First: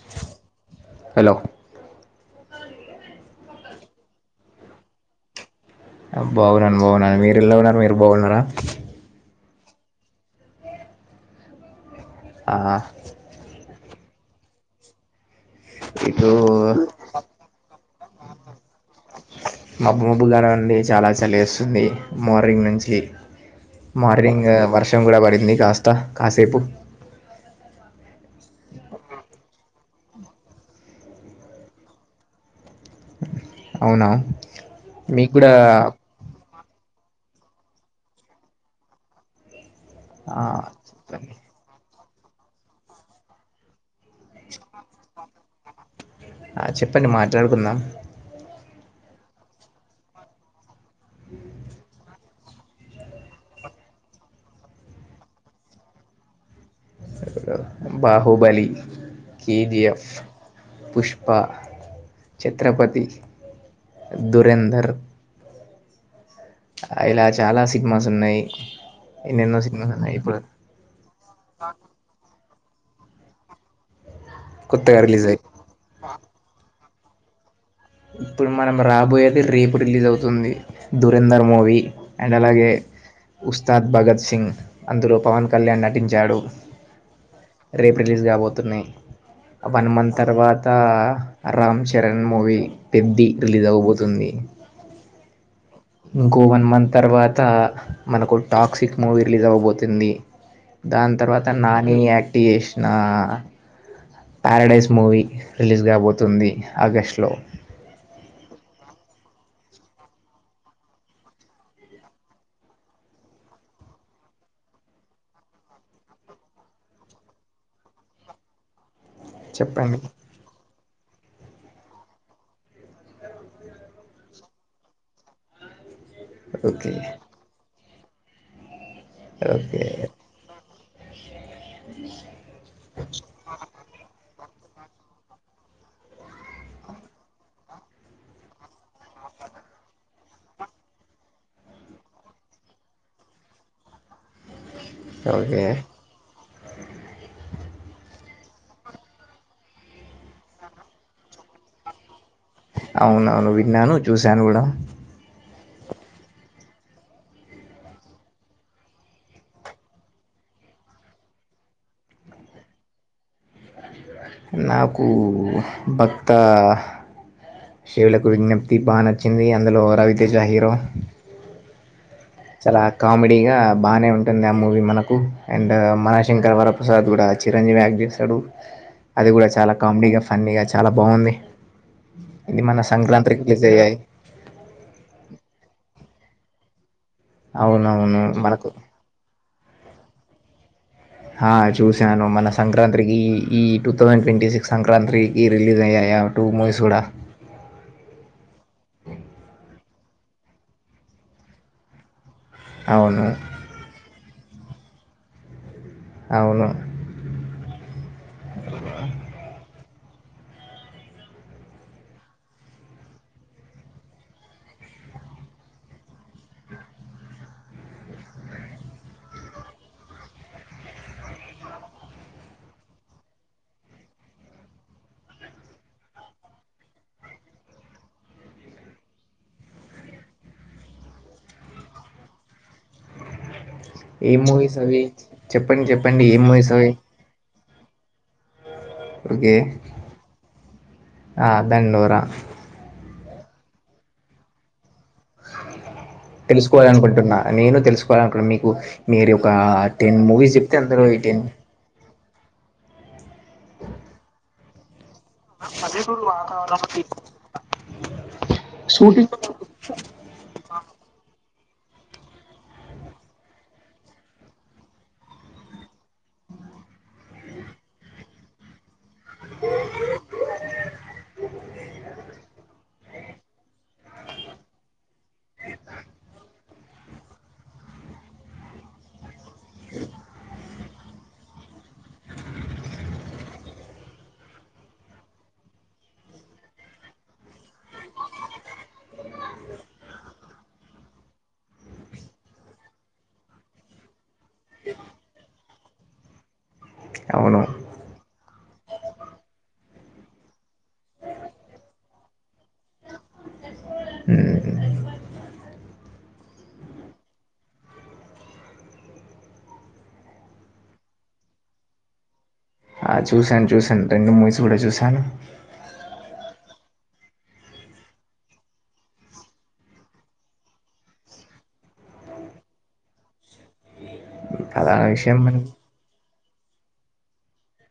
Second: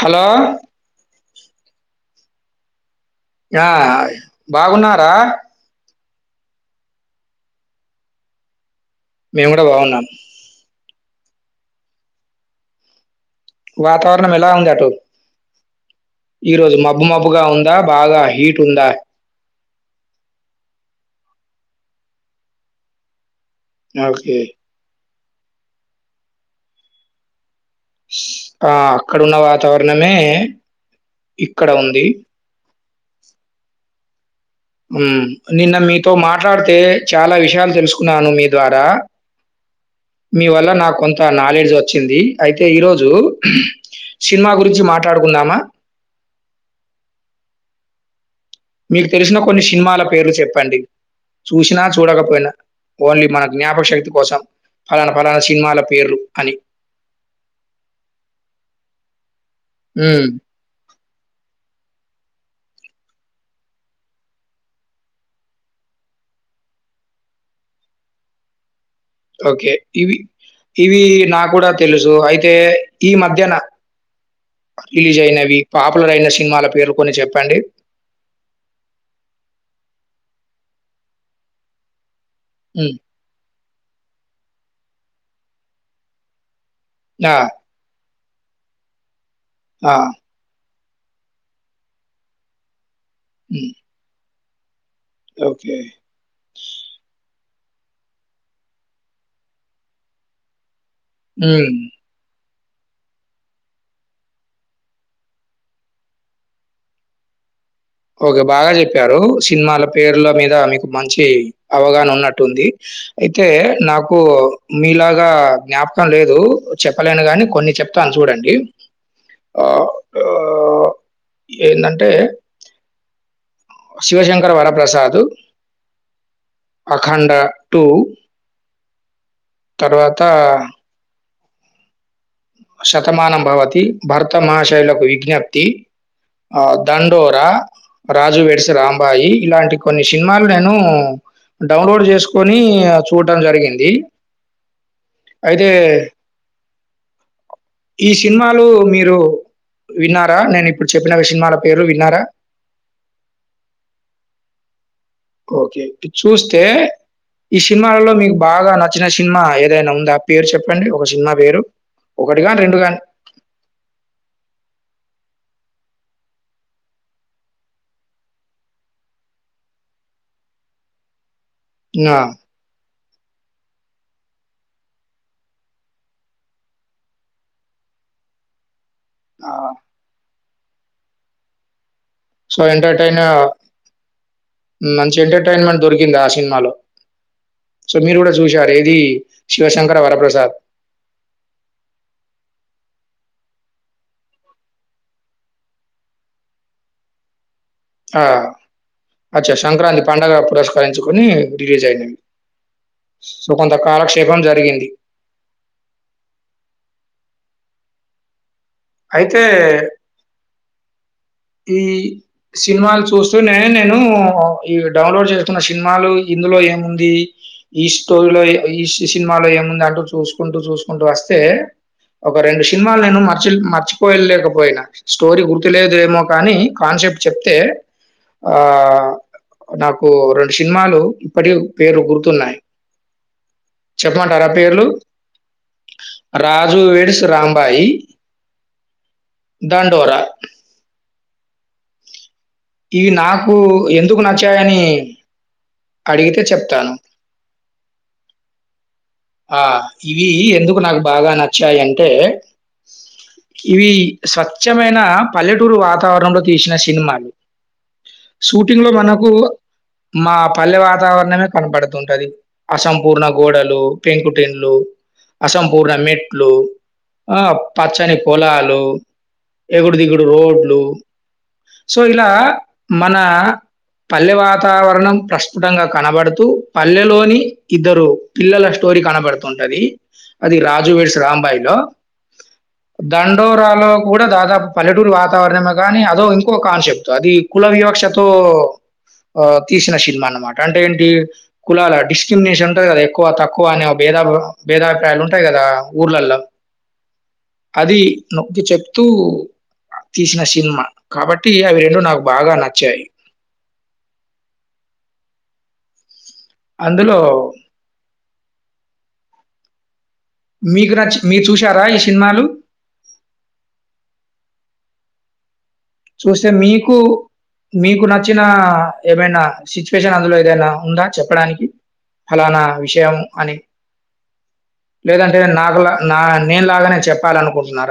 Hello hello ఆ బాగున్నారా బాగునను బాగునను మీరు ఏలా ఉన్నారు మీరు బాగున్నారా మేము గూడా బాగున్నాం అ ఆ వాతారణం ఎలా ఉంది అటు ఇటు ఈరోజు మబ్బు మబ్బు గా ఉందా బాగా హీట్ ఉందా మబ్బు మబ్బు కానివండి చాలా చలిస్తుంది మార్నింగ్ నుంచి ఓకే. మార్నింగ్ వర్షం గూడా పడింది కాస్త కాసేపు ష్ ఆ అక్కడ ఉన్న వాతావరణమే ఇక్కడ ఉంది అవునా హ్మ్ మీకు కూడా నిన్న మీతో మాట్లాడితే చాలా విషయాలు తెలుసుకున్నాను మీ ద్వారా ఆ మీ వల్ల నాకు కొంత చెప్పండి నాలెడ్జ్ వొ వచ్చింది అయితే ఈరోజు సినిమా గురించి మాట్లాడుకుందామా ఆ చెప్పండి మాట్లాడుకుందాం మీకు తెలిసిన కొన్ని సినిమాల పేర్లు చెప్పండి చూసినా చూడకపోయినా ఓన్లీ మన జ్ఞాపక శక్తి కోసం ఫలానా పలానా సినిమాల పేర్లు అని బాహుబలి కెజిఎఫ్ హ్మ్. పుష్ ప్ప ఛత్రపతి దురేందర్ ఇలా చాలా సినిమాస్ ఉన్నయ్ ఓకే ఇవి ఇవి నా గూడా తెలుసు అయిత్ తే ఈ మధ్యన కొత్తగా రిలీజ్ అయి అయినవి పాపులర్ అయిన సినిమాల పేరు కొన్ని చెప్పండి ఇప్పుడు మనం రాబోయేది రేపు రిలీజ్ అవుతుంది దురేంధర్ మూవీ అండ్ అలాగే హ్మ్. ఉస్తాద్ భగత్ సింగ్ అందులో పవన్ కళ్యాణ్ నటించాడు జ్ఞా రేపు రిలీజ్ కాబతున్నయ్ వన్ మంత్ తర్వాతా రామ్ చరణ్ మూవీ పెద్ది రిలీజ్ హ్మ్. అవ్వపోతుంది ఓకే. ఇంకో వన్ మంత్ తర్వాత్ తా మనకు టాక్సిక్ మూవీ రిలీజ్ అవ్వబోతుంది దాని తర్వాత హ్మ్. నాని యాక్ట్ చేసినా పారడైస్ మూవీ రిలీజ్ గాబోతుంది ఆగస్టులో ఓకే బాగా చెప్పారు సినిమాల పేర్ల మీద మీకు మంచి అవగాహన ఉన్నట్టుంది అయితే నాకు మీలాగా జ్ఞాపకం లేదు చెప్పలేను గాని కొన్ని చెప్ ప్తాను చూడండి ఆహ్, చెప్పండి ఆహ్, ఏందంటే Shivashankar Varaprasad okay Akhanda two okay తర్వాతా శతమానం భవతి భరతమహశైలకు విజ్ఞప్తి ఆ దండోరా రాజు వేడ్స్ రాంబాయి ఇలాంటి కొన్ని సినిమాలు నేను డౌన్లోడ్ చేసుకొని చూడం జరిగింది ఓకే అయితే ఈ సినిమాలు మీరు విన్నారా నేను ఇప్పుడు చెప్పిన సినిమాల పేరు విన్నారా అవునవును విన్నాను చూశాను గూడా ఓకే ఇ చూస్తే ఈ సినిమాలలో మీకు బాగా నచ్చిన సినిమా ఏదైనా ఉందా ఆ పేరు చెప్పండి ఒక సినిమా పేరు ఒకటి గాని రెండు గాని నాకు భక్తా శేయులకు విజ్ఞప్తి బా నచ్చింది, అందులో రవితేజ హీరో ఆ కామెడీ ఆ బానే ఉంటుంది ఆ మూవీ మనకు అండ్ మన శంకరవరప్రసాద్ గూడ చిరంజీవి యాక్ట్ చేస్తడు అది గూడ చాలా కామెడీగా, ఫన్నీగా చాలా బాగుంది. సో ఇది మన ఎంటర్టైన్ సంక్రాంతికి రిలీజ్ అయ్యాయి మంచి ఎంటర్టైన్మెంట్ దొరికిందా సినిమాలో సో మీరు అవునవును గూడా మనకు చూశారేది శివశంకర వరప్రసాద్ ఆ చూసాను మన సంక్రాంత్ త్రికి ఈ టూ థౌజండ్ ట్వంటీ సిక్స్ సంక్రాంతికి రిలీజ్ అయ్యాయా టూ మూవీస్ గుడా ఆ అచ్చా సంక్రాంతి పండగ పురస్కరించుకొని రిలీజ్ అయింది అవును సో కొంత కాలక్షేపం జరిగింది అవును అయితే ఈ సినిమాలు చూస్తూనే నేను ఈ డౌన్లోడ్ చేస్తున్న షిన్మాలు ఇందులో ఏముంది ఈ స్టోరీలో ఏ ఈ సినిమాలో ఏముంది అంటూ చూసుకుంటూ చూసుకుంటూ వస్తే ఒక రెండు షీన్మాలు నేను మర్చి మర్చిపోలేకపోయినా, స్టోరీ గుర్తు లేదు ఏమో కానీ కాన్సెప్ట్ చెప్తే ఆ నాకు రెండు సినిమాలు ఇప్పటిగె పేర్లు గుర్తున్నాయి ఏం చెప్పమంటరా మూవీస్ పేర్లు? అవి చెప్పండి చెప్పండి ఏం మూవీస్ రాజు అవి వేడ్స్ రామ్ బాయి, ఓకే దండోరా ఆ దండోరా ఇవి నాకు ఎందుకు నచ్చాయని అడిగితే చెప్తాను తెలుసుకోవాలనుకుంటున్నా నేను తెలుసుకోవాలనుకున్న మీకు మీరు ఒక ఆ టెన్ ఇవి మూవీస్ జెప్తే ఎందుకు నాకు బాగా నచ్చాయి అంటే ఇవి స్వచ్ఛమైన పల్లెటూరు వాతావరణంలో తీసిన సినిమాలు షూటింగ్ లో మనకు మా పల్లె వాతావరణ మే కనపడుతుంటది అసంపూర్ణ గోడలు, పెంకుటిన్లు అసంపూర్ణ మెట్లు, ఆ పచ్చని పొలాలు ఎగుడు దిగుడు రోడ్లు సో ఇలా మన పల్లె వాతావరణం ప్రస్ఫుటంగా కనబడుతూ పల్లెలోని ఇద్దరు పిల్లల స్టో టోరి కనబడుతుంటది అది రాజువేడ్స్ రాంబాయి లో దండోరాలో కూడా దాదాపు పల్లెటూరు వాతావరణమే గానీ అదో ఇంకొక కాన్సెప్ట్ అది కుల వివక్షతో ఆ తీషిన శిల్మా అన్నమాట అంటే ఏంటి కులాల డిస్ట్రీమినేషన్ ఉంటంది గదా ఎక్కువ తక్కువ అనే ఒ భేదా భేదాభిప్రాయాలు ఉంటాయి గదా ఊర్లల్ల అవును అది నొక్కి చెప్తూ తీసిన షీన్మా కాబట్టి అవి రెండు నాకు బాగా నచ్చాయి ఉమ్ అందులో మీకు నచ్చి మీరు చూశారా ఈ షీన్మాలు? ఆ చూశాను చూశాను రెండు మూవీస్ గూడ చూశాను చూస్తే మీకు మీకు నచ్చినా ఏమైనా సిచ్యువేషన్ అందులో ఏదైనా ఉందా చెప్పడానికి? ఫలానా విషయం అని, ప్రధాన విషయం లేదంటే మనం నాకులా నా నేనులాగానే చెప్పాలనుకుంటున్నార?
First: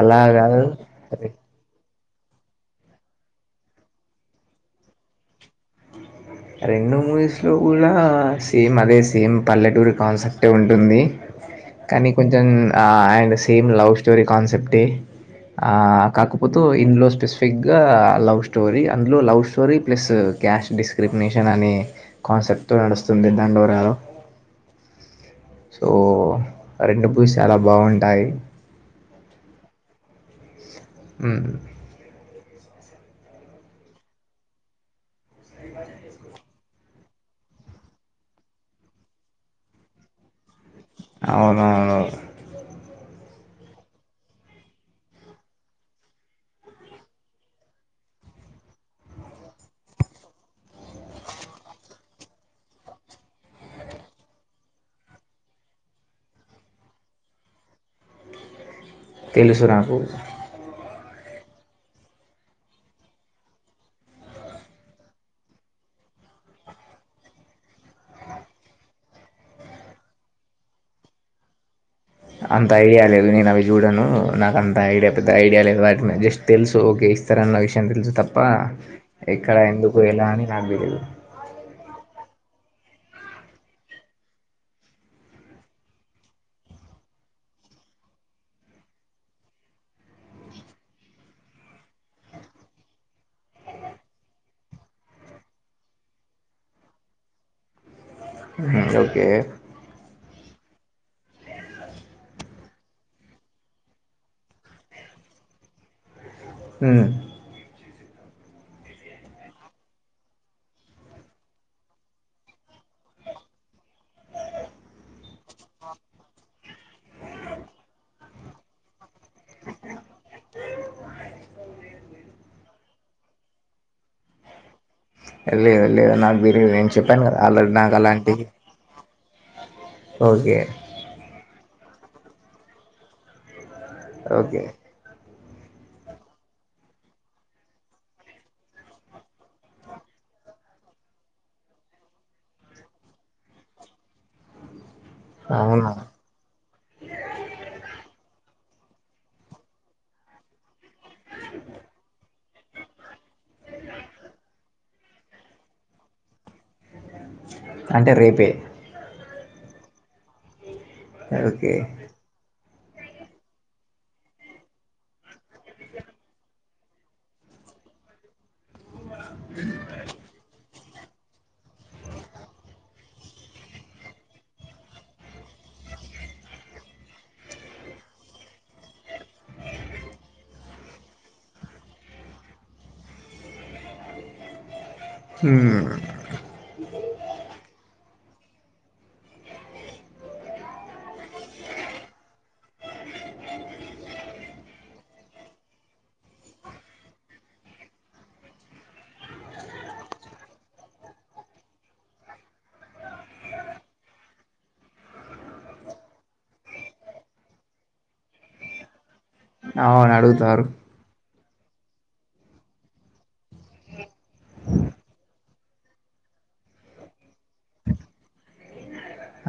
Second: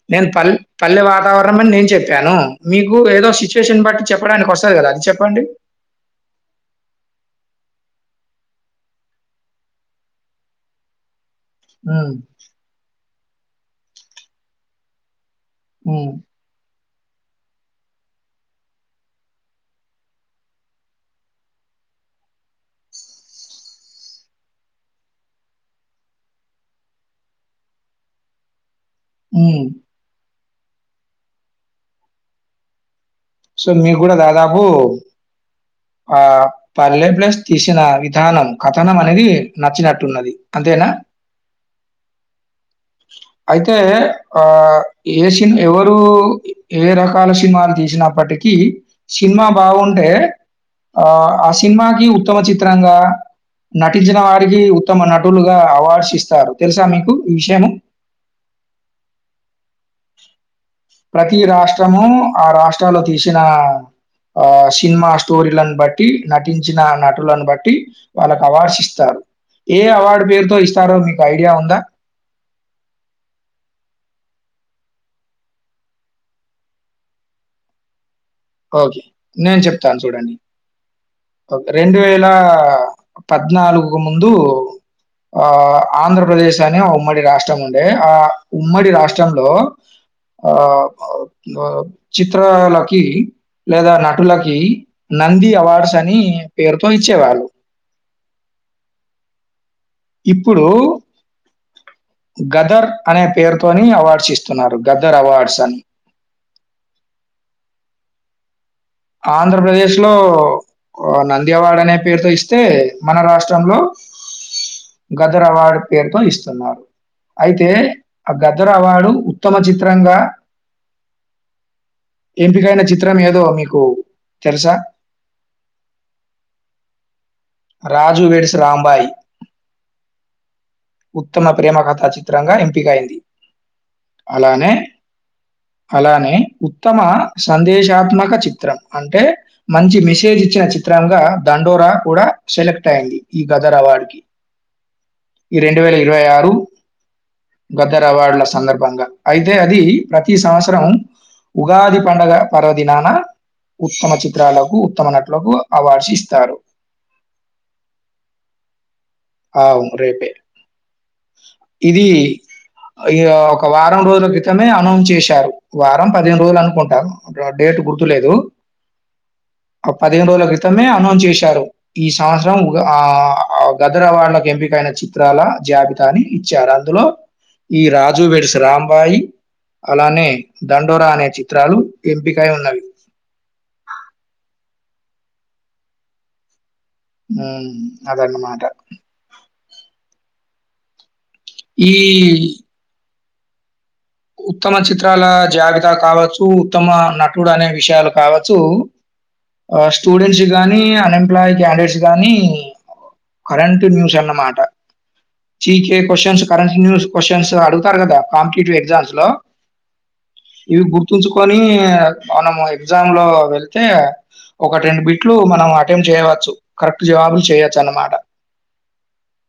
అలా నేను పల్ కాదు పల్లె వా అదే నేను చెప్పాను మీకు ఏదో సిచ్యుయేషన్ బట్టి చెప్పడానికొస్తది గదా అది చెప్పండి రెండు మూవీస్ లో గూడా సేమ్ అదే సేమ్ పల్లెటూరి కాన్సెప్టే ఉంటుంది కనీ హ్మ్. కొంచెం ఆ అండ్ సేమ్ లవ్ స్టోరీ కాన్సెప్టే ఆ హ్మ్. కాకపోతే ఇంలో స్పెసిఫిక్ గా లవ్ స్టోరీ అందులో love story plus cash discrimination అనే కాన్సెప్ట్తో నడుస్తుంది దండోరాలో సో రెండు పూజ చాలా బాగుంటాయి అ అ సో మీరు కూడా దాదాపు ఆ పల్లె ప్లస్ తీసిన విధానం కథనం అనేది నచ్చినట్టున్నది అంతేనా? అవు అయితే ఆ ఏ సిని ఎవరు ఏ రకాల సినిమాలు తీసిన అప్పటికి సినిమా బాగుంటే ఆ ఆ సినిమాకి సత్తమ చిత్రంగా నటించిన వారికి ఉత్తమ నటులుగా అవార్డ్స్ ఇస్తారు తెలుసా మీకు ఈ విషయము తెలుసునాకు ప్రతి రాష్ట్రము ఆ రాష్ట్రాలో తీసిన ఆ సినిమా స్టోరీలను బట్టి నటించిన నటులను బట్టి వాళ్ళకి అవార్డ్స్ ఇస్తారు ఏ అవార్డు పేరుతో ఇస్తారో మీకు ఐడియా ఉందా అంత ఐడియా లేదు నేను అవి చూడను నాకు అంత ఐడియా పెద్ద ఐడియా లేదు వాటి మీద జస్ట్ తెలుసు ఓకే ఇస్తారన్న విషయం తెలుసు తప్ప ఓకే. ఎక్కడ ఎందుకు ఎలా అని నాకు తెలీదు రెండు వేల పద్నాలుగుకు ముందు ఆ ఆంధ్రప్రదేశ్ అని ఆ ఉమ్మడి రాష్ట్రం ఉండే ఆ ఉమ్మడి రాష్ట్రంలో ఆ చిత్రాలకి లేదా నటులకి నంది అవార్డ్స్ అని పేరుతో ఇచ్చేవాళ్ళు ఓకే ఇప్పుడు గదర్ అనే పేరుతోని అవార్డ్స్ ఇస్తున్నారు గదర్ అవార్డ్స్ అని అ ఆంధ్రప్రదేశ్ లో నంది అవార్డ్ అనే పేరుతో ఇస్తే మన రాష్ట్రంలో గదర్ అవార్డ్ పేరుతో ఇస్తున్నారు అయితే ఆ గదర్ అవార్డు ఉత్తమ చిత్రంగా ఎంపికైన చిత్ర చిత్రం ఏదో మీకు తెలుసా లేదు లేదు నాకు తెలీదు నేను చెప్పాను కదా ఆల్రెడీ నాకు 'రాజు అలాంటివి వెడ్స్ రాంబాయి' ఓకే ఉత్తమ ప్రేమ కథా చిత్రంగా ఎంపికయింది ఓకే అలానే అలానే ఉత్తమ సందేశాత్మక చిత్రం అంటే మంచి మెసేజ్ ఇచ్చే చిత్రంగా దండోరా కూడా సెలెక్ట్ అయింది ఈ గదర్ అవార్డు కి ఈ రెండు అవునా వేల ఇరవై ఆరు గద్దరవార్డుల సందర్భంగా అయితే అది ప్రతి సంవత్సరం ఉగాది పండుగ పర్వదినానఆ ఉత్తమ చిత్రాలకు ఉత్తమ నటులకు అవార్డ్స్ ఇస్తారు అంటే రేపే ఆ ఉ రేపే ఓకే ఆ ఇగ వారం రోజుల క్రితమే అనౌన్స్ చేశారు వారం పదిహేను రోజులు అనుకుంటారు డేట్ గుర్తులేదు ఆ పదిహేను రోజుల క్రితమే ఆ ఆ చేశారు ఈ సంవత్సరం గత హైదరాబార్డులకు ఎంపికైన చిత్రాల జాబితాని ఇచ్చారు అందులో ఈ రాజు వేడ్స్ రాంబాయి అలానే దండోరా అనే చిత్రాలు ఎంపికై ఉన్నవి ఉ ఉ అదన్నమాట ఈ ఉత్తమ చిత్రాల జాబితా కావచ్చు, ఉత్తమ నటుడు అనే విషయాలు కావచ్చు, అ స్టూడెంట్స్ గానీ అన్ఎంప్లాయ క్యాండివేట్స్ గాని కరెంట్ న్యూస్ అన్నమాట జికె క్వశ్చన్స్, కరంటన్యూ క్వ్చన్స్, అడుగుతరు కదా కంపిటేటివ్, ఎ్జామ్స్ అవును అడుగుతారు. కోని మనం ఎగ్జామ్ లో వెళ్తే ఒకటి రెండు బిట్లు మనం అటెంట్ చేయవచ్చు కరెక్ట్ జవాబులు చేయొచ్చు అన్నమాట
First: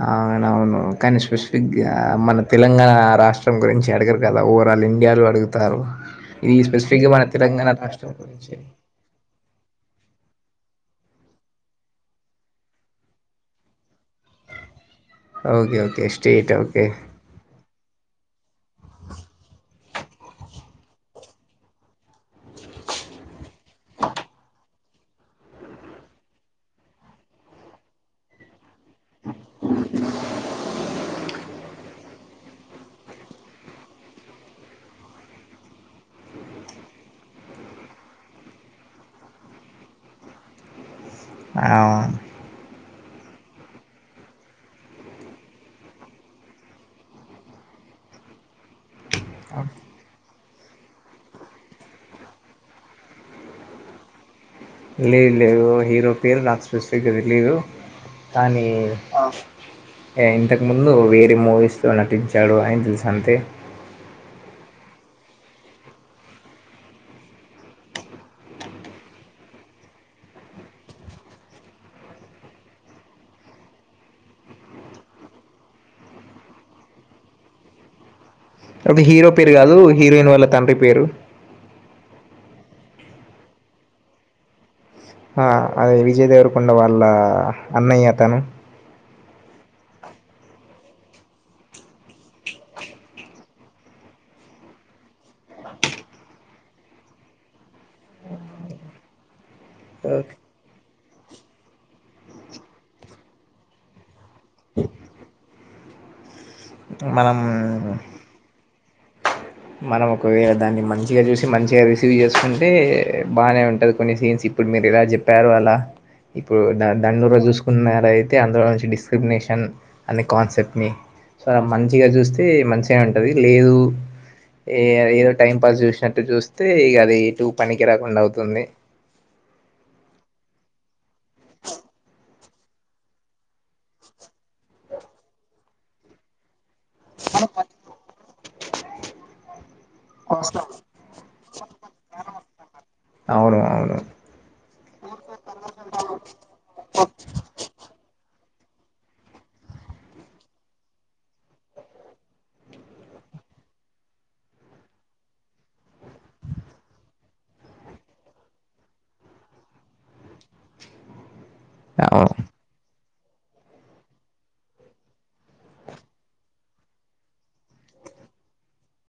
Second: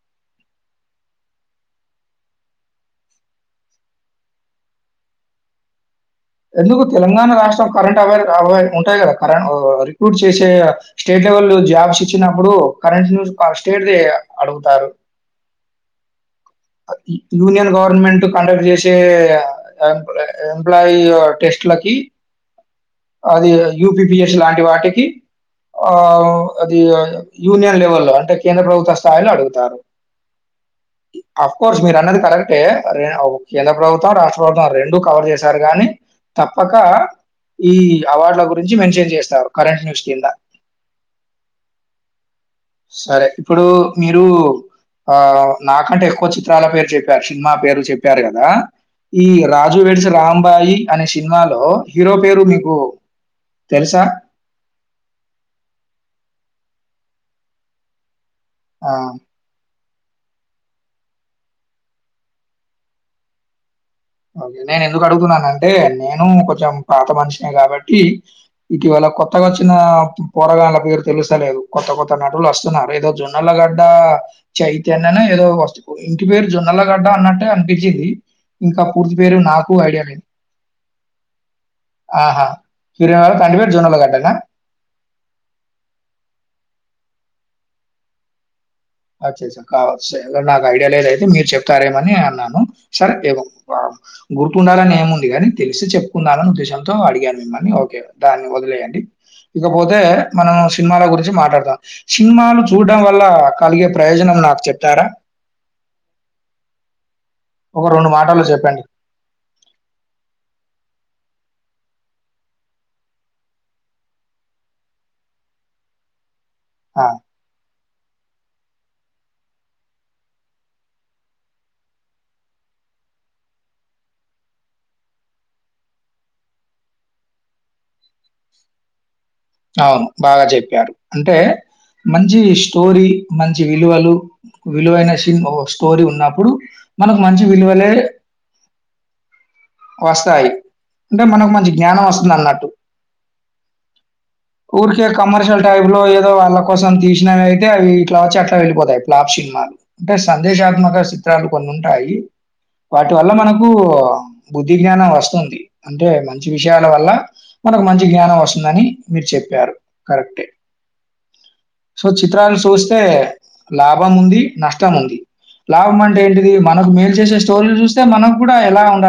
అవునవును కానీ స్పెసిఫిక్గా మన తెలంగాణ రాష్ట్రం గురించి అడగరు కదా ఓవరాల్ ఇండియాలో అడుగుతారు. ఇది ఎందుకు స్పెసిఫిక్గా మన తెలంగాణ రాష్ట్రం కరెంట్ అవ అవ గురించి ఉంటాయి. కదా కరెం రిక్రూట్ చేసే స్టేట్ లెవెల్ జాబ్స్ ఇచ్చినప్పుడు కరెంట్ న్యూస్ స్టాట్ అడుగుతారు. ఓకే ఓకే ష్ యూనియన్ గవర్నమెంట్ కండక్ట్ చేసే ఎ ఎంప్లాయ టెస్ట్లకి అది యూపి పిఎచ్ లాంటి వాటికి ఆ అది యూనియన్ లెవె లో అంటే కేంద్ర ప్రభుత్వ స్థాయిలో అడుగుతారు. [unintelligible] అఫ్ కోర్స్ మీరు అన్నది కరెక్టే కేంద్ర ప్రభుత్వం రాష్ట్ర ప్రభుత్వం రెండు కవర్ చేశారు, గానీ తప్పక ఈ అవార్డుల గురించి మెన్షన్ చేస్తారు, కరెంట్ న్యూస్ కింద ఆ సరే ఇప్పుడు మీరు ఆ నాకంటే ఎక్కువ చిత్రాల పేరు చెప్పారు సినిమా పేరు చెప్పారు కదా, ఈ రాజు వేడ్సి రాంబాయి అనే సినిమాలో హీరో పేరు మీకు తెలుసా లేదు లేదు హీరో పేరు నాట్ స్పెసిఫిక్ అది లేదు కానీ ఆ! ఆ ఇంతకుముందు వేరే మూవీలో నటించాడు అని తెలుసు అంతే, నేను ఎందుకు అడుగుతున్నాన అంటే నేను కొంచెం పాత మనిషినే కాబట్టి ఇటీవల కొత్త ఇ వచ్చిన పోరగాళ్ల పేరు తెలుసలేదు కొత్త కొత్త నటులు వస్తున్నారు, ఏదో జొన్నల గడ్డ చైతన్యనే ఏదో వస్తు ఇంటి పేరు జొన్నల గడ్డ అన్నట్టే అనిపించిది. అది హీరో పేరు కాదు హీరోయిన్ వాళ్ళ తండ్రి పేరు ఆహా సూర్య వాళ్ల తండ్రి పేరు జొన్నల గడ్డన ఆ అదే విజయ్ దేవరకొండ వాళ్ళ అన్నయ్య అతను అచ్చ అచ్చ కావచ్చు స నాకు ఐడియా లేదయితే మీరు చెప్తారేమని అన్నాను సరే గుర్తుండాలని ఏముంది కాని తెలిసి చెప్పుకుందాలని ఉద్దేశంతో అడిగాను మిమ్మల్ని ఓకే దాన్ని వదిలేయండి. ఇకపోతే ఓకే. మనం సినిమాల గురించి మాట్లాడతాం సినిమాలు చూడటడం వల్ల కలిగే ప్రయోజనం నాకు చెప్పారా, మనం ఒక రెండు మాటలు చెప్పండి. మనం ఒకవేళ దాన్ని మంచిగా చూసి మంచిగా రిసీవ్ చేసుకుంటే బాగానే ఉంటది కొన్ని సీన్స్ ఇప్పుడు మీరు ఇలా చెప్పారు అలా ఇప్పుడు ఆ! దండూ ర చూసుకు అలా అయితే అందులో నుంచి డిస్క్రిమినేషన్ అనే కాన్సెప్ట్ని స మంచిగా చూస్తే మంచిగా ఉంటది లేదు ఏ ఏదో టైం పాస్ చూసినట్టు చూస్తే ఇక అది ఎటు పనికి రాకుండా అవుతుంది. అవును బాగా చెప్పారు అంటే మంచి స్టోరీ మంచి విలువలు, విలువైనన్ స్టోరీ ఉన్నప్పుడు మనకు మంచి విలువలే వస్తాయి అంటే మనకు మంచి జ్ఞానం వస్తుంది అన్నట్టు అవును అవును ఊరికే కమర్షియల్ టైప్ లో ఏదో వాళ్ళ కోసం తీసినవి అయితే అవి అట్లా వచ్చి అట్లా వెళ్ళిపోతాయి ప్లాప్ సినిమాలు అంటే సందేశాత్మక చిత్రాలు కొన్ని ఉంటాయి వాటి వల్ల మనకు బుద్ధి జ్ఞానం వస్తుంది అంటే మంచి విషయాల వల్ల మనకు మంచి జ్ఞానం వస్తుందని మీరు చెప్ప ప్పారు కరెక్ే సో అవును చిత్రాలను చూస్తే లాభం ఉంది నష్టం ఉంది లాభం అంటే ఏంటిది మనకు మెయిల్ చేసే స్టోరీలు చూస్తే మనకు కూడా ఎలా ఉండాలి